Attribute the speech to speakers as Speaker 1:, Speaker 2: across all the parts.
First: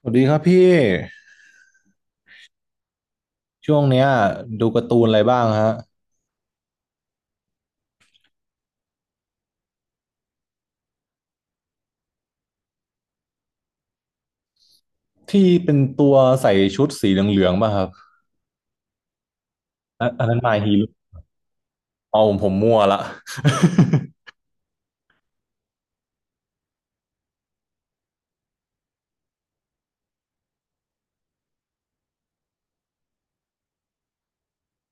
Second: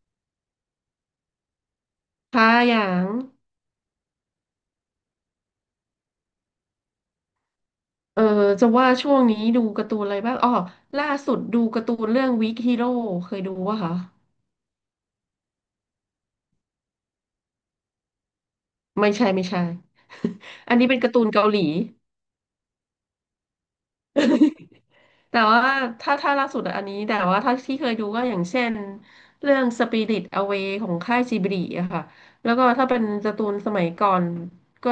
Speaker 1: สวัสดีครับพี่
Speaker 2: ค่ะอย่าง
Speaker 1: ช่วงเนี้ยดูการ์ตูนอะไรบ้างฮะ
Speaker 2: เออจะว่าช่วงนี้ดูการ์ตูนอะไรบ้าง อ๋อ ล่าสุดดูการ์ตูนเรื่องวิกฮีโร่เคยดูวะคะ
Speaker 1: ที่เป็นตัวใส่ชุดสีเหลืองๆป่ะครับ
Speaker 2: ไม่ใช่ไม่ใช่
Speaker 1: อันนั้นมา ฮี
Speaker 2: อัน
Speaker 1: โร่
Speaker 2: นี้เป็นการ์ตูนเกาหลี
Speaker 1: เอาผมมั่วละ
Speaker 2: แต่ว่าถ้าล่าสุดอันนี้แต่ว่าถ้าที่เคยดูก็อย่างเช่นเรื่อง Spirit Away ของค่ายจิบลิอะค่ะแล้วก็ถ้าเป็นการ์ตูนสมัยก่อนก็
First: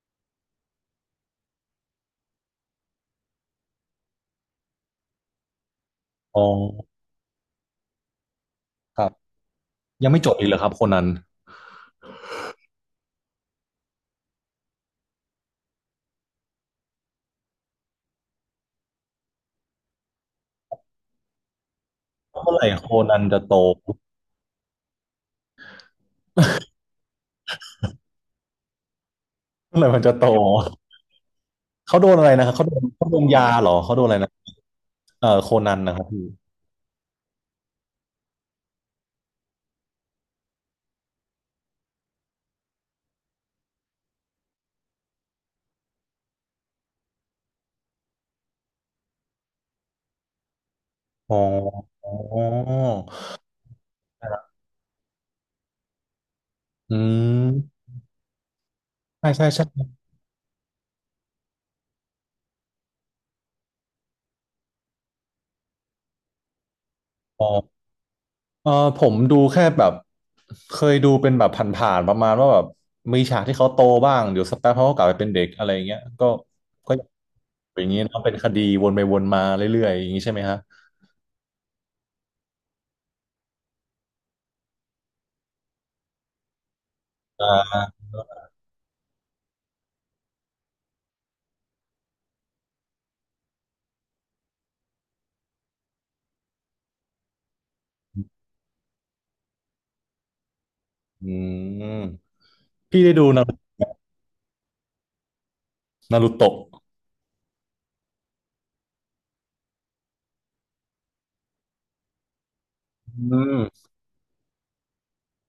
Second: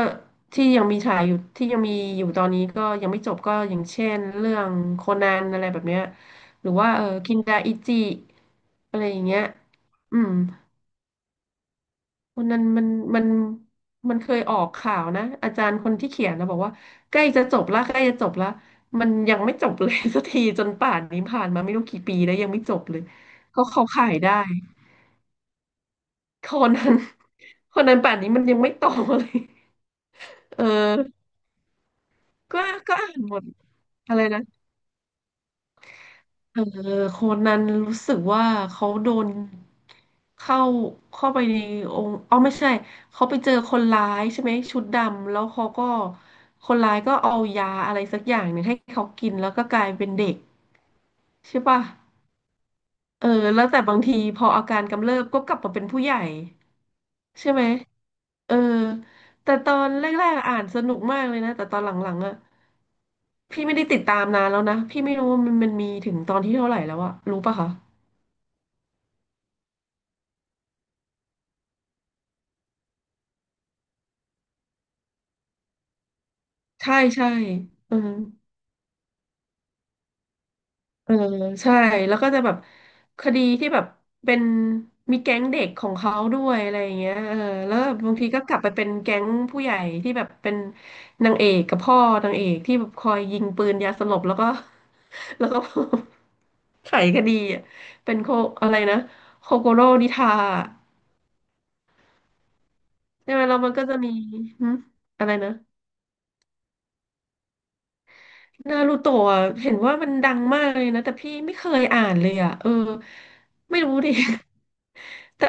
Speaker 2: ที่ยังมีฉายอยู่ที่ยังมีอยู่ตอนนี้ก็ยังไม่จบก็อย่างเช่นเรื่องโคนันอะไรแบบเนี้ย
Speaker 1: อ๋อ
Speaker 2: หรือว่าเออคินดาอิจิอะ
Speaker 1: ค
Speaker 2: ไร
Speaker 1: รับ
Speaker 2: อย่างเงี้ย
Speaker 1: ยัง
Speaker 2: อื
Speaker 1: ไม่จ
Speaker 2: ม
Speaker 1: บอีกเหรอครับโคนัน
Speaker 2: วันนั้นมันมันเคยออกข่าวนะอาจารย์คนที่เขียนนะบอกว่าใกล้จะจบละใกล้จะจบละมันยังไม่จบเลย สักทีจนป่านนี้ผ่านมาไม่รู้กี่ปีแล้วยั
Speaker 1: เมื่
Speaker 2: ง
Speaker 1: อ
Speaker 2: ไม่
Speaker 1: ไหร่
Speaker 2: จบ
Speaker 1: โค
Speaker 2: เลย
Speaker 1: นันจะโต
Speaker 2: เขาขายได้คนนั้นคนนั้นป่านนี้มันยังไม่โตเลย
Speaker 1: เมื่อไหร่มันจะโต
Speaker 2: เออ
Speaker 1: เขาโดนอะไรนะครับ
Speaker 2: ก็
Speaker 1: เขาโดน
Speaker 2: ก็
Speaker 1: เขา
Speaker 2: อ่า
Speaker 1: โด
Speaker 2: น
Speaker 1: น
Speaker 2: หม
Speaker 1: ยา
Speaker 2: ด
Speaker 1: เหรอเขาโดนอะ
Speaker 2: อะ
Speaker 1: ไร
Speaker 2: ไร
Speaker 1: นะ
Speaker 2: นะ
Speaker 1: เออโคนันนะครับพี่
Speaker 2: เออโคนันรู้สึกว่าเขาโดนเข้าเข้าไปในองค์อ๋อไม่ใช่เขาไปเจอคนร้ายใช่ไหมชุดดำแล้วเขาก็คนร้ายก็เอายาอะไรสักอย่างหนึ่งให้เขากินแล้วก็กลายเป็นเด็ก
Speaker 1: อ๋อ
Speaker 2: ใช่ป่ะ
Speaker 1: อ๋อ
Speaker 2: เออแล้วแต่บางทีพออาการกำเริบก็กลับมาเป็นผู้ใหญ่
Speaker 1: อื
Speaker 2: ใช่ไหม
Speaker 1: ม
Speaker 2: เออ
Speaker 1: ใช่ใช่
Speaker 2: แต่
Speaker 1: ใช่
Speaker 2: ตอนแรกๆอ่านสนุกมากเลยนะแต่ตอนหลังๆอ่ะพี่ไม่ได้ติดตามนานแล้วนะพี่ไม่รู้ว่ามันมีถึงตอนที่เท่าไหร่แล้วอะรู้
Speaker 1: อ๋อ
Speaker 2: ป่ะคะ
Speaker 1: เออผมดูแค่แบบเคยดูเป็นแบบผ่านๆประมาณว่าแบบมีฉากที่เขาโตบ้างเดี๋ยวสักแป๊บเขาก็กลับไปเป็นเด็กอะไรอย่างเงี้ยก็ก็
Speaker 2: ใช่ใช่
Speaker 1: อย่าง
Speaker 2: อื
Speaker 1: นี้
Speaker 2: ม
Speaker 1: เนอะเป็นคดีวนไปวนมาเรื่อยๆอย่างนี้ใช่ไหมฮะ
Speaker 2: เออใช่แล้วก็จะแบบคดีที่แบบเป็นมีแก๊งเด็กของเขาด้วยอะไรอย่างเงี้ยเออ
Speaker 1: อ่
Speaker 2: แล้ว
Speaker 1: า
Speaker 2: บางทีก็กลับไปเป็นแก๊งผู้ใหญ่ที่แบบเป็นนางเอกกับพ่อนางเอกที่แบบคอยยิงปืนยาสลบแล้วก็ แล้วก็ ไขคดีอ่ะเป็นโคอะไรนะโคโกโร่นิทา
Speaker 1: อืมพี่ได้ดู
Speaker 2: ใช่ไหม
Speaker 1: นาร
Speaker 2: แล้วมั
Speaker 1: ุ
Speaker 2: นก็จะมีหึอะไรนะ
Speaker 1: นารุโตะ
Speaker 2: นารูโตะอะเห็นว่ามันดังมากเลยนะแต่พี่ไม่เคยอ่านเลยอ่ะเออ
Speaker 1: อื
Speaker 2: ไม่
Speaker 1: ม
Speaker 2: รู้ดิ แต่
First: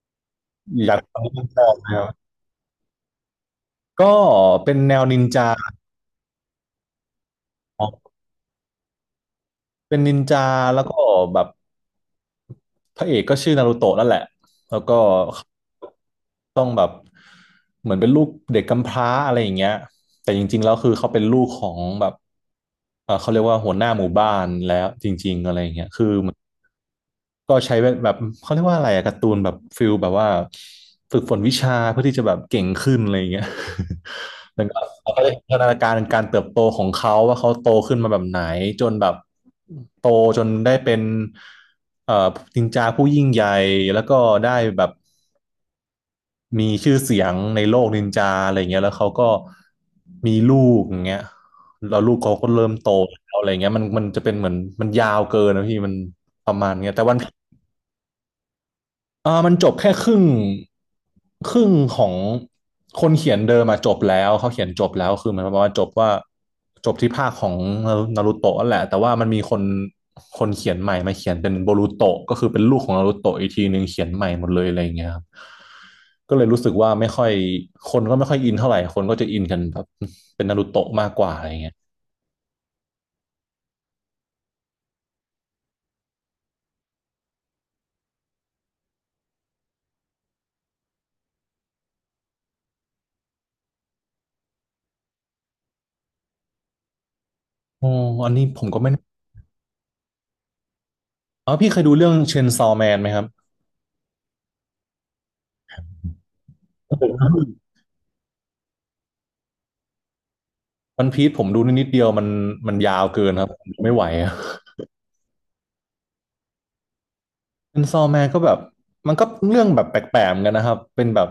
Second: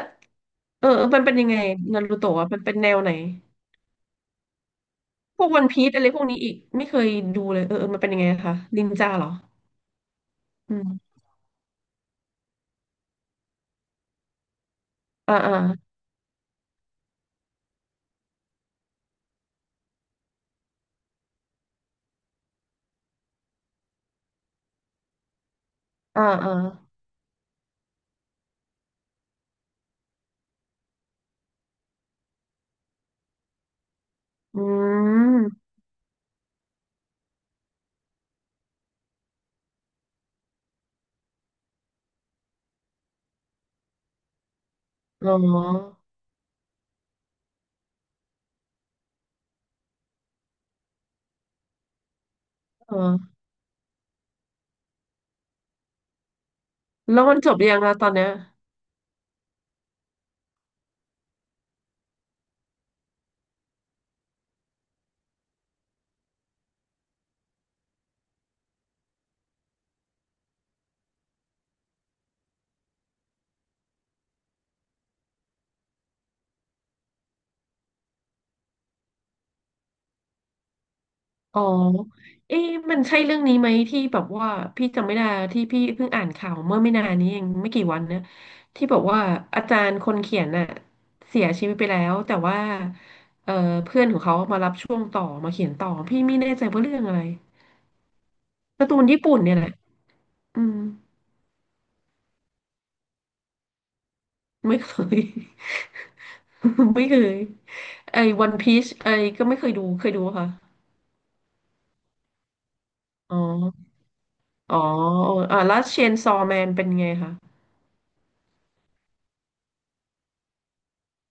Speaker 2: เอ
Speaker 1: อ
Speaker 2: อ
Speaker 1: ยากฟั
Speaker 2: มัน
Speaker 1: ง
Speaker 2: เป็น
Speaker 1: เรื่อ
Speaker 2: ยั
Speaker 1: ง
Speaker 2: งไง
Speaker 1: ต่อเลยค
Speaker 2: นา
Speaker 1: รั
Speaker 2: รู
Speaker 1: บ
Speaker 2: โตะอะมันเป็นแนวไหน
Speaker 1: ก็เป็นแนวนิน
Speaker 2: พว
Speaker 1: จา
Speaker 2: กวันพีซอะไรพวกนี้อีกไม่เคยดูเลยเออเออมันเป็นยังไงคะนินจาเหรอ
Speaker 1: เป็นนินจา
Speaker 2: อื
Speaker 1: แล้วก็
Speaker 2: ม
Speaker 1: แบบ พระเอกก็ชื่อนารูโตะนั่นแหละ แล้วก็
Speaker 2: อ่าอ่า
Speaker 1: ต้องแบบเหมือนเป็นลูกเด็กกำพร้าอะไรอย่างเงี้ยแต่จริงๆแล้วคือเขาเป็นลูกของแบบเออเขาเรียกว่าหัวหน้าหมู่บ้านแล้วจริงๆอะไรอย่างเงี้ยคือ
Speaker 2: อ่าอ่า
Speaker 1: ก็ใช้แบบเขาเรียกว่าอะไรอะการ์ตูนแบบฟิลแบบว่าฝึกฝนวิชาเพื่อที่จะแบบเก่งขึ้นอะไรอย่างเงี้ย
Speaker 2: อื
Speaker 1: แล้วก็เขาก็ได้พัฒ
Speaker 2: ม
Speaker 1: นาการการเติบโตของเขาว่าเขาโตขึ้นมาแบบไหนจนแบบโตจนได้เป็นเอ่อนินจาผู้ยิ่งใหญ่แล้วก็ได้แบบ
Speaker 2: อ๋อ
Speaker 1: มีชื่อเสียงในโลกนินจาอะไรอย่างเงี้ยแล้วเขาก็มีลูกอย่างเงี้ยแล้วลูกเขาก็เริ่มโตแล้
Speaker 2: เออ
Speaker 1: วอะไรอย่างเงี้ยมันจะเป็นเหมือนมันยาวเกินนะพี่มันประมาณเงี้ยแต่วัน
Speaker 2: แล้วมันจบยังอะตอนเนี้ย
Speaker 1: เออมันจบแค่ครึ่งครึ่งของคนเขียนเดิมอะจบแล้วเขาเขียนจบแล้วคือหมันประมาณว่าจบว่าจบที่ภาคของนารูโตะนั่นแหละแต่ว่ามันมีคนคนเขียนใหม่มาเขียนเป็นโบรูโตะก็คือเป็นลูกของนารูโตะอีกทีหนึ่งเขียนใหม่หมดเลยอะไรอย่างเงี้ยครับก็เลยรู้สึกว่าไม่ค่อยคนก็ไม่ค่อยอินเท่าไหร่คนก็จะอินกันแบบเป็นนารูโตะมากกว่าอะไรอย่า
Speaker 2: อ๋
Speaker 1: ง
Speaker 2: อ
Speaker 1: เงี้ย
Speaker 2: เอ๊ะมันใช่เรื่องนี้ไหมที่แบบว่าพี่จำไม่ได้ที่พี่เพิ่งอ่านข่าวเมื่อไม่นานนี้เองไม่กี่วันเนี่ยที่บอกว่าอาจารย์คนเขียนน่ะเสียชีวิตไปแล้วแต่ว่าเอ่อเพื่อนของเขามารับช่วงต่อมาเขียนต่อพี่ไม่แน่ใจว่าเรื่องอะไร
Speaker 1: อ๋ออันนี้ผมก็
Speaker 2: กา
Speaker 1: ไม่
Speaker 2: ร์ตูนญี่ปุ่นเนี่ยแหละอืม
Speaker 1: อ๋อพี่เคยดูเรื่องเชนซอว์แมนไหมครับ
Speaker 2: ไม่เคย ไม่เคยไอ้วันพีชไอ้ก็ไม่เคยดูเคยดูปะค่ะ
Speaker 1: วันพีซผมดูนิดเดียวมันมันยาวเกิน
Speaker 2: อ๋อ
Speaker 1: ครับผมไม่ไหวอะ
Speaker 2: อ๋ออ่าแล้วเชนซอแมนเป็นไงคะ
Speaker 1: เป็นซอแมนก็แบบมันก็เรื่องแบบแปลกๆเหมือนกันนะครับเป็นแบบ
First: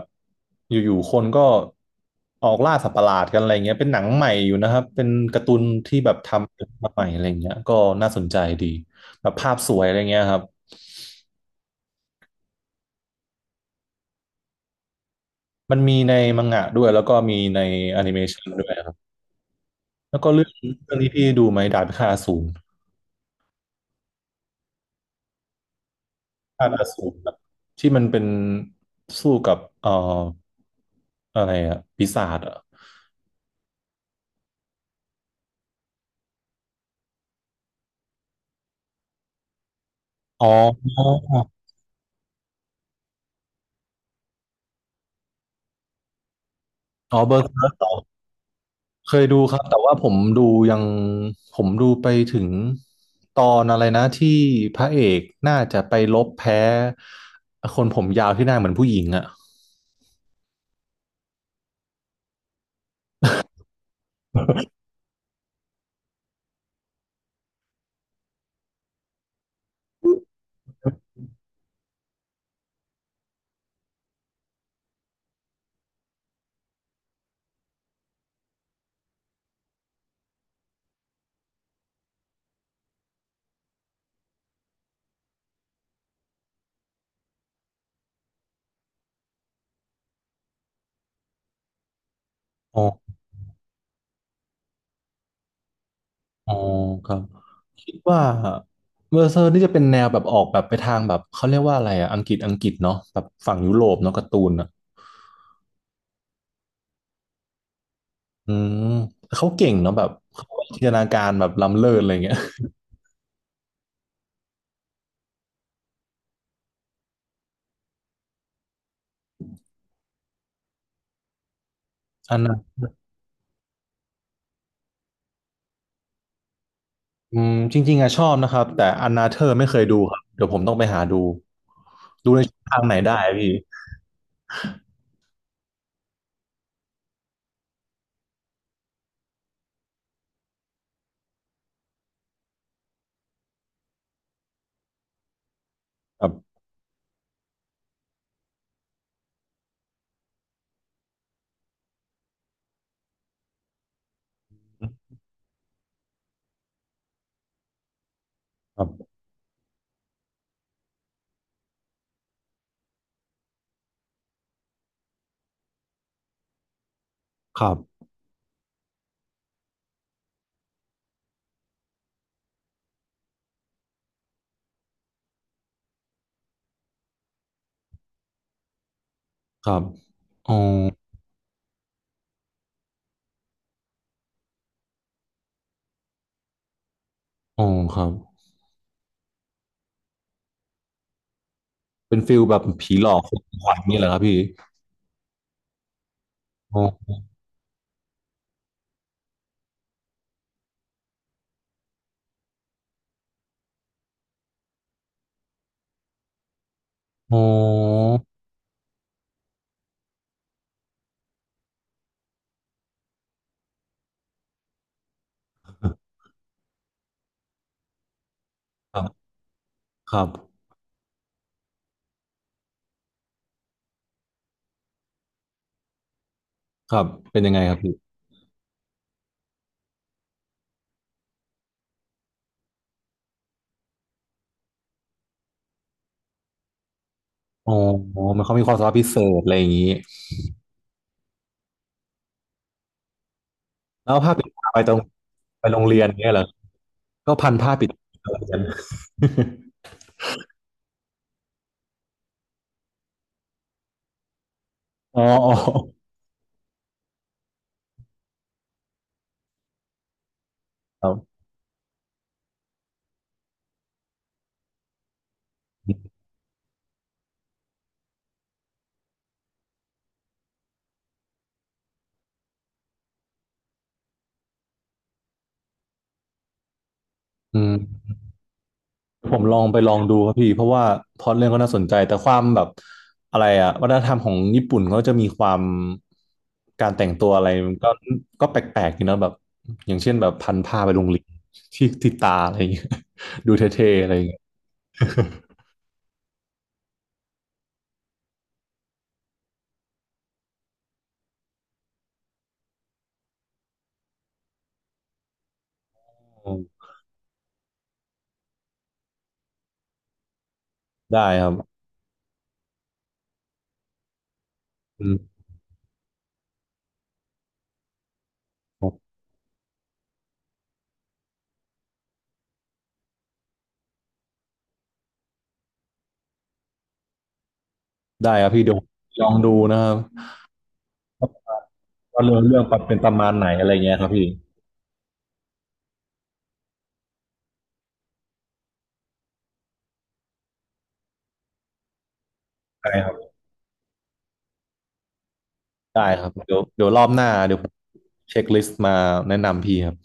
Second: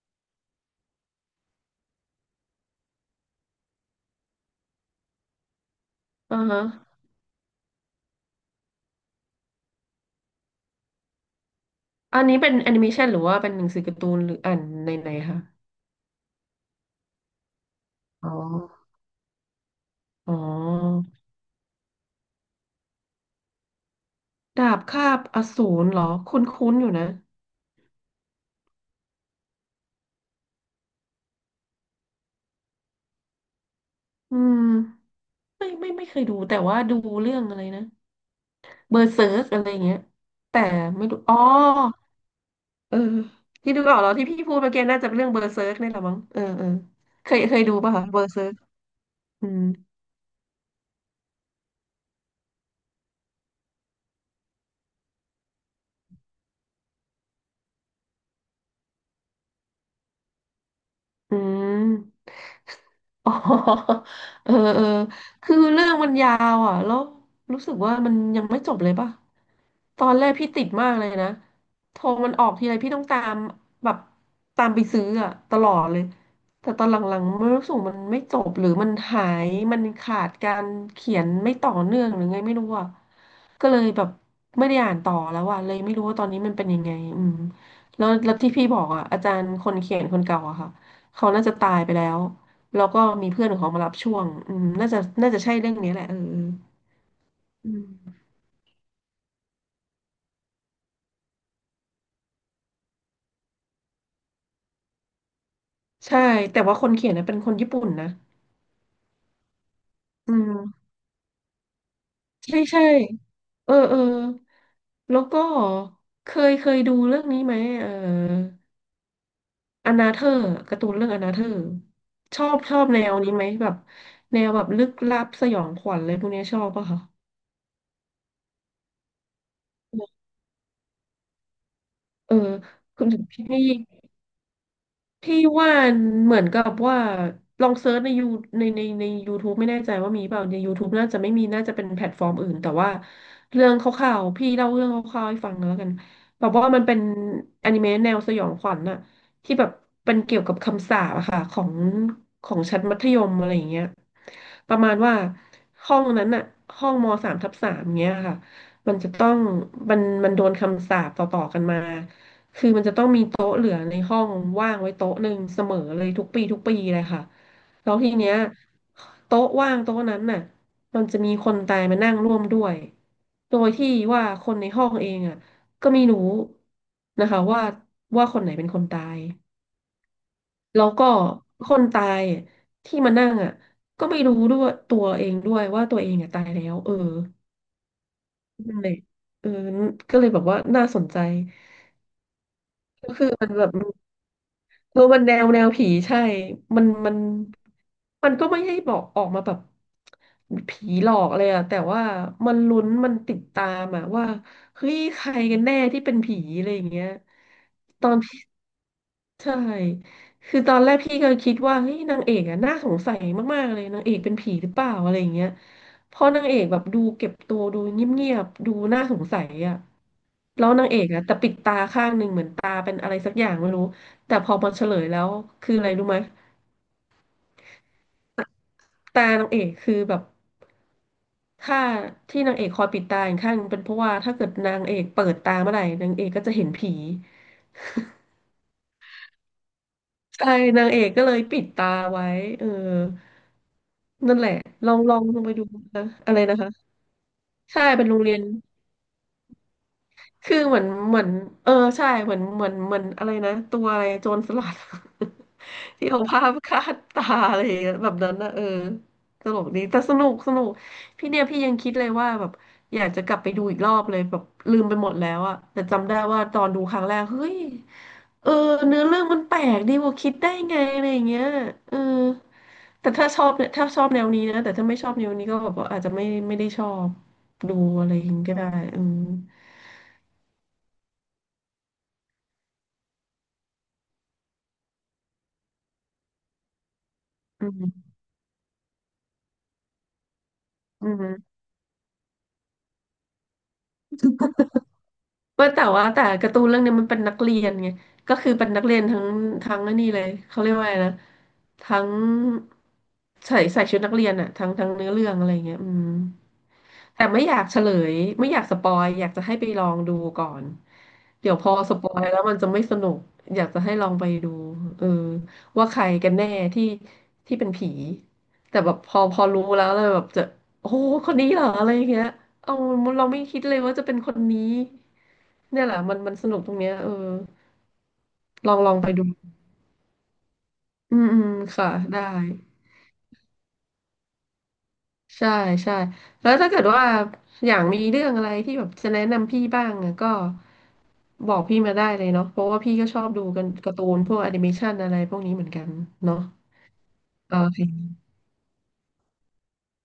Speaker 1: อยู่ๆคนก็ออกล่าสัตว์ประหลาดกันอะไรเงี้ยเป็นหนังใหม่อยู่นะครับเป็นการ์ตูนที่แบบ
Speaker 2: อ่า
Speaker 1: ทำ
Speaker 2: ฮะ
Speaker 1: ขึ้นมาใหม่อะไรเงี้ยก็น่าสนใจดีแบบภาพสวยอะไรเงี้ยครับ
Speaker 2: อันนี้เป็นแอนิเมชันหรือว่าเป็นหนังสือการ์ตูนหรืออ่านในไหนๆคะ
Speaker 1: มันมีในมังงะด้วยแล้วก็มีในแอนิเม
Speaker 2: อ๋อ
Speaker 1: ชันด้วยครับแล้วก็
Speaker 2: อ๋
Speaker 1: เรื่องเรื่อง
Speaker 2: อ
Speaker 1: นี้พี่ดูไหมดาบพิฆาตอสูร
Speaker 2: ดาบคาบอสูรเหรอ
Speaker 1: ดาบ
Speaker 2: คุ้
Speaker 1: พิ
Speaker 2: น
Speaker 1: ฆา
Speaker 2: ๆ
Speaker 1: ต
Speaker 2: อ
Speaker 1: อ
Speaker 2: ยู่นะ
Speaker 1: สูรแบบที่มันเป็นสู้กับอะไรอะปีศาจอะ
Speaker 2: อืม ไม่ไม่ไม่เคยดูแต่ว่าดูเรื่องอะไรนะเบอร์เซิร์กอะไรอย่างเงี้ย
Speaker 1: อ๋อ
Speaker 2: แต่ไม่ดู อ๋อเออที่ดูออกแล้วที่พี่พูดเมื่อกี้น่าจะเป็นเรื่องเบอร์เซิร์กนี่แหละมั้ง เออเออ
Speaker 1: อ๋อ
Speaker 2: เค
Speaker 1: เบอ
Speaker 2: ย
Speaker 1: ร์
Speaker 2: เค
Speaker 1: เซ
Speaker 2: ย
Speaker 1: อร์
Speaker 2: ดูป่ะ
Speaker 1: ก
Speaker 2: คะเบอร์เซิร์ก
Speaker 1: เคยดู
Speaker 2: อื
Speaker 1: ครั
Speaker 2: ม
Speaker 1: บแต่ว่าผมดูยังผมดูไปถึงตอนอะไรนะที่พระเอกน่าจะไปลบแพ้คนผมยาวที่หน้าเหมือนผู้หญิงอ่ะ
Speaker 2: อืม อ๋อ เออเออคือเรื่องมันยาวอ่ะแล้วรู้สึกว่ามันยังไม่จบเลยป่ะตอนแรกพี่ติดมากเลยนะ โทรมันออกทีไรพี่ต้องตามแบบตามไปซื้ออ่ะตลอดเลย แต่ตอนหลังๆมันรู้สึกมันไม่จบหรือมันหายมันขาดการเขียนไม่ต่อเนื่องหรือไงไม่รู้อ่ะ ก็เลยแบบไม่ได้อ่านต่อแล้วอ่ะเลยไม่รู้ว่าตอนนี้มันเป็นยังไงอืมแล้วที่พี่บอกอะอาจารย์คนเขียนคนเก่าอะค่ะเขาน่าจะตายไปแล้ว
Speaker 1: อ๋อ
Speaker 2: แล้วก็มีเพื่อนของเขามารับช่วงอืมน่าจะน่าจะใช่เรื่องนี้แหละเออ
Speaker 1: อ๋อครับ
Speaker 2: อื
Speaker 1: คิดว่า
Speaker 2: ม
Speaker 1: เบอร์เซอร์นี่จะเป็นแนวแบบออกแบบไปทางแบบเขาเรียกว่าอะไรอ่ะอังกฤษเนาะแบบฝั่งยุโรปเนาะการ์ตูนอ่ะ
Speaker 2: ใช่แต่ว่าคนเขียนนะเป็นคนญี่ปุ่นนะ
Speaker 1: อืมเขาเก่งเนาะแบบ
Speaker 2: อื
Speaker 1: เขา
Speaker 2: ม
Speaker 1: จินตนาการแบบล้ำเลิศอะไรเงี้ย
Speaker 2: ใช่ใช่เออเออแล้วก็เคยดูเรื่องนี้ไหมเออ อนาเธอร์การ์ตูนเรื่องอนาเธอร์
Speaker 1: อั
Speaker 2: ช
Speaker 1: น
Speaker 2: อ
Speaker 1: นั้
Speaker 2: บชอ
Speaker 1: น
Speaker 2: บแนวนี้ไหมแบบแนวแบบลึกลับสยองขวัญอะไรพวกเนี้ยชอบป่ะคะ
Speaker 1: อืมจริงๆอะชอบนะครับแต่อันนาเธอร์ไม่เคยดูครับเดี๋ยวผมต้องไปหาดูดู
Speaker 2: เออ
Speaker 1: ในช่องทางไหน
Speaker 2: คุณ
Speaker 1: ได้
Speaker 2: ถึงพี่
Speaker 1: พี่
Speaker 2: พี่ว่าเหมือนกับว่าลองเซิร์ชในยูใน YouTube ไม่แน่ใจว่ามีเปล่าใน YouTube น่าจะไม่มีน่าจะเป็นแพลตฟอร์มอื่นแต่ว่าเรื่องคร่าวๆพี่เล่าเรื่องคร่าวๆให้ฟังแล้วกัน
Speaker 1: ครั
Speaker 2: แบบ
Speaker 1: บ
Speaker 2: ว่ามันเป็นอนิเมะแนวสยองขวัญน่ะที่แบบเป็นเกี่ยวกับคำสาปอะค่ะของของชั้นมัธยมอะไรอย่างเงี้ยประมาณว่าห้องนั้นน่ะห้องมสามทับสามเงี้ยค่ะ
Speaker 1: ครั
Speaker 2: มันจะ
Speaker 1: บ
Speaker 2: ต้องมันโดนคำสาปต่อๆกันมา คือมันจะต้องมีโต๊ะเหลือในห้องว่างไว้โต๊ะหนึ่งเสมอเลยทุกปีทุกปีเลยค่ะ
Speaker 1: ครั
Speaker 2: แล้ว
Speaker 1: บ
Speaker 2: ทีเนี้ยโต๊ะว่างโต๊ะนั้นน่ะมันจะมีคนตายมานั่งร่วมด้วยโดยที่ว่าคนในห้องเองอ่ะก็ไม่รู้นะคะว่าคนไหนเป็นคนตาย
Speaker 1: ครับอ๋อ
Speaker 2: แล้วก็คนตายที่มานั่งอ่ะก็ไม่รู้ด้วยตัวเองด้วยว่าตัวเองอ่ะตายแล้วเออ
Speaker 1: อ๋อครับ
Speaker 2: นั่นเลยเออก็เลยแบบว่าน่าสนใจ
Speaker 1: เป็นฟิลแบบผีหล
Speaker 2: ก็
Speaker 1: อก
Speaker 2: คือ
Speaker 1: คน
Speaker 2: มันแบ
Speaker 1: ข
Speaker 2: บ
Speaker 1: วัญนี่เหรอครับพี่
Speaker 2: เออมันแนวแนวผีใช่
Speaker 1: อ๋
Speaker 2: มันมั
Speaker 1: อ
Speaker 2: นมันก็ไม่ให้บอกออกมาแบบผีหลอกเลยอะแต่ว่ามันลุ้นมันติดตามอะว่าเฮ้ยใครกันแน่ที่เป็นผีอะไรอย่างเงี้ย
Speaker 1: อ๋อ
Speaker 2: ตอน ใช่คือตอนแรกพี่ก็คิดว่าเฮ้ยนางเอกอะน่าสงสัยมากๆเลยนางเอกเป็นผีหรือเปล่าอะไรอย่างเงี้ยเพอนางเอกแบบดูเก็บตัวดูเงียบๆดู
Speaker 1: ครั
Speaker 2: น่าสง
Speaker 1: บ
Speaker 2: สัยอะ
Speaker 1: ครับ
Speaker 2: แล้วนางเอกอะแต่ปิดตาข้างหนึ่งเหมือนตาเป็นอะไรสักอย่างไม่รู้แต่พอมาเฉลยแล้วคืออะไรรู้ไหม
Speaker 1: ครับเป็นยังไงครับพี่
Speaker 2: ตานางเอกคือแบบถ้าที่นางเอกคอยปิดตาอีกข้างหนึ่งเป็นเพราะว่าถ้าเกิดนางเอกเปิดตาเมื่อไหร่นางเอกก็จะเห็นผี
Speaker 1: อ๋ออ๋อมันเขามีความสามารถพิเศษอะไรอย่างนี้
Speaker 2: ใช่นางเอกก็เลยปิดตาไว้เออ
Speaker 1: แล้วผ้า
Speaker 2: นั่น
Speaker 1: ปิ
Speaker 2: แห
Speaker 1: ด
Speaker 2: ละ
Speaker 1: ตาไป
Speaker 2: ล
Speaker 1: ตร
Speaker 2: อง
Speaker 1: ง
Speaker 2: ลองลองไปดู
Speaker 1: ไปโรงเรีย
Speaker 2: นะ
Speaker 1: นเนี่ย
Speaker 2: อะ
Speaker 1: เห
Speaker 2: ไร
Speaker 1: รอ
Speaker 2: นะคะ
Speaker 1: ก็พันผ้า
Speaker 2: ใช่
Speaker 1: ปิด
Speaker 2: เป็นโรง
Speaker 1: ตา
Speaker 2: เรียน
Speaker 1: เรียน
Speaker 2: คือเหมือนเออใช่เหมือนอะไรนะตัวอะไรโจรสลัด
Speaker 1: อ๋ออ๋อ
Speaker 2: ที่เอาผ้าคาดตาอะไรอย่างเงี้ยแบบนั้นนะเออตลกดีแต่สนุกสนุก
Speaker 1: ครั
Speaker 2: พี่
Speaker 1: บ
Speaker 2: เนี่ยพี่ยังคิดเลยว่าแบบอยากจะกลับไปดูอีกรอบเลยแบบลืมไปหมดแล้วอะแต่จำได้ว่าตอนดูครั้งแรกเฮ้ยเออเนื้อเรื่องมันแปลกดีกว่าคิดได้ไงอะไรอย่างเงี้ยเออแต่ถ้าชอบเนี่ยถ้าชอบแนวนี้นะแต่ถ้าไม่ชอบแนวนี้ก็แบบว่าอาจจะไม่ได้ชอบ
Speaker 1: อื
Speaker 2: ดูอะ
Speaker 1: ม
Speaker 2: ไรอย่างงี้ก็ได้อืม
Speaker 1: ผมลองไปลองดูครับพี่เพราะว่าพล็อตเรื่องก็น่าสนใจแต่ความแบบอะไรอะวัฒนธรรมของญี่ปุ่นเขาจะมีความการแต่งตัวอะไร
Speaker 2: อื
Speaker 1: มันก็
Speaker 2: ม
Speaker 1: ก็แปลกๆอยู่นะแบบอย่างเช่นแบบพันผ้าไปโร
Speaker 2: อื
Speaker 1: งเรียน
Speaker 2: ม
Speaker 1: ที่ติดตาอะไรอย่างเงี้ย ดูเท่ๆอะไรอย่างเงี้ย
Speaker 2: ว่าแต่การ์ตูนเรื่องเนี้ยมันเป็นนักเรียนไงก็คือเป็นนักเรียนทั้งไอ้นี่เลยเขาเรียกว่าอะไงนะทั้งใส่ชุดนักเรียนอะทั้งเนื้อเรื่องอะไรเงี้ยอืม
Speaker 1: อืม
Speaker 2: แต่ไม่อยากเฉลยไม่อยากสปอยอยากจะให้ไปลองดูก่อน
Speaker 1: ได้ครั
Speaker 2: เดี๋ยวพอ
Speaker 1: บ
Speaker 2: สปอยแล้วมันจะไม่สนุกอยากจะให้ลองไปดูเอ
Speaker 1: อื
Speaker 2: อ
Speaker 1: ม
Speaker 2: ว่าใครกันแน่ที่ที่เป็นผีแต่
Speaker 1: ครั
Speaker 2: แบบพ
Speaker 1: บ
Speaker 2: อพอรู้แล้วเลยแบบจะโอ้โหคนนี้เหรออะไรอย่างเงี้ย เออเราไม่คิดเลยว่าจะเป็นคนนี้เนี่ยแหละมันมันสนุกตรงเนี้ยเออ
Speaker 1: ได้ครับพี่
Speaker 2: ล
Speaker 1: เดี๋
Speaker 2: อ
Speaker 1: ยว
Speaker 2: งลองไป
Speaker 1: ล
Speaker 2: ดู
Speaker 1: องดูนะครับ
Speaker 2: อืมอืมค่ะได้
Speaker 1: ว่าเรื่องเรื่องเป็นประมาณไหนอะไรเงี้ยครับพี่
Speaker 2: ใช่ใช่แล้วถ้าเกิดว่าอย่างมีเรื่องอะไรที่แบบจะแนะนำพี่บ้างอะก็บอกพี่มาได้เลยเนาะเพราะว่า
Speaker 1: ได้
Speaker 2: พี่ก็
Speaker 1: ครั
Speaker 2: ชอบ
Speaker 1: บ
Speaker 2: ดูกันการ์ตูนพวกแอนิเมชันอะไรพวกนี้เหมือนกัน
Speaker 1: ได้ครับ
Speaker 2: เนาะ
Speaker 1: เดี๋ยวเดี๋ยวรอบหน้า
Speaker 2: โอ
Speaker 1: เดี๋ยวผม
Speaker 2: เค
Speaker 1: เช็คลิสต์มาแนะนำพี่ครับ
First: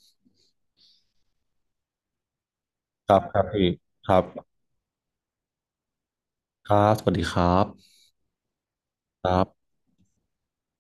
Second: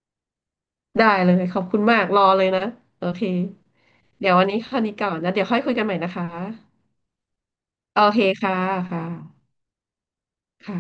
Speaker 2: ได้เลยขอบคุณมากรอเลยนะโอ
Speaker 1: ครับ
Speaker 2: เค
Speaker 1: ครับพี่ครับ
Speaker 2: เดี๋ยววันนี้แค่นี้ก่อนนะเดี๋ยวค่อยคุยกันใหม่นะคะ
Speaker 1: ครับ สวัสดีครับ
Speaker 2: โอเคค่ะค
Speaker 1: ครั
Speaker 2: ่ะ
Speaker 1: บ
Speaker 2: ค่ะ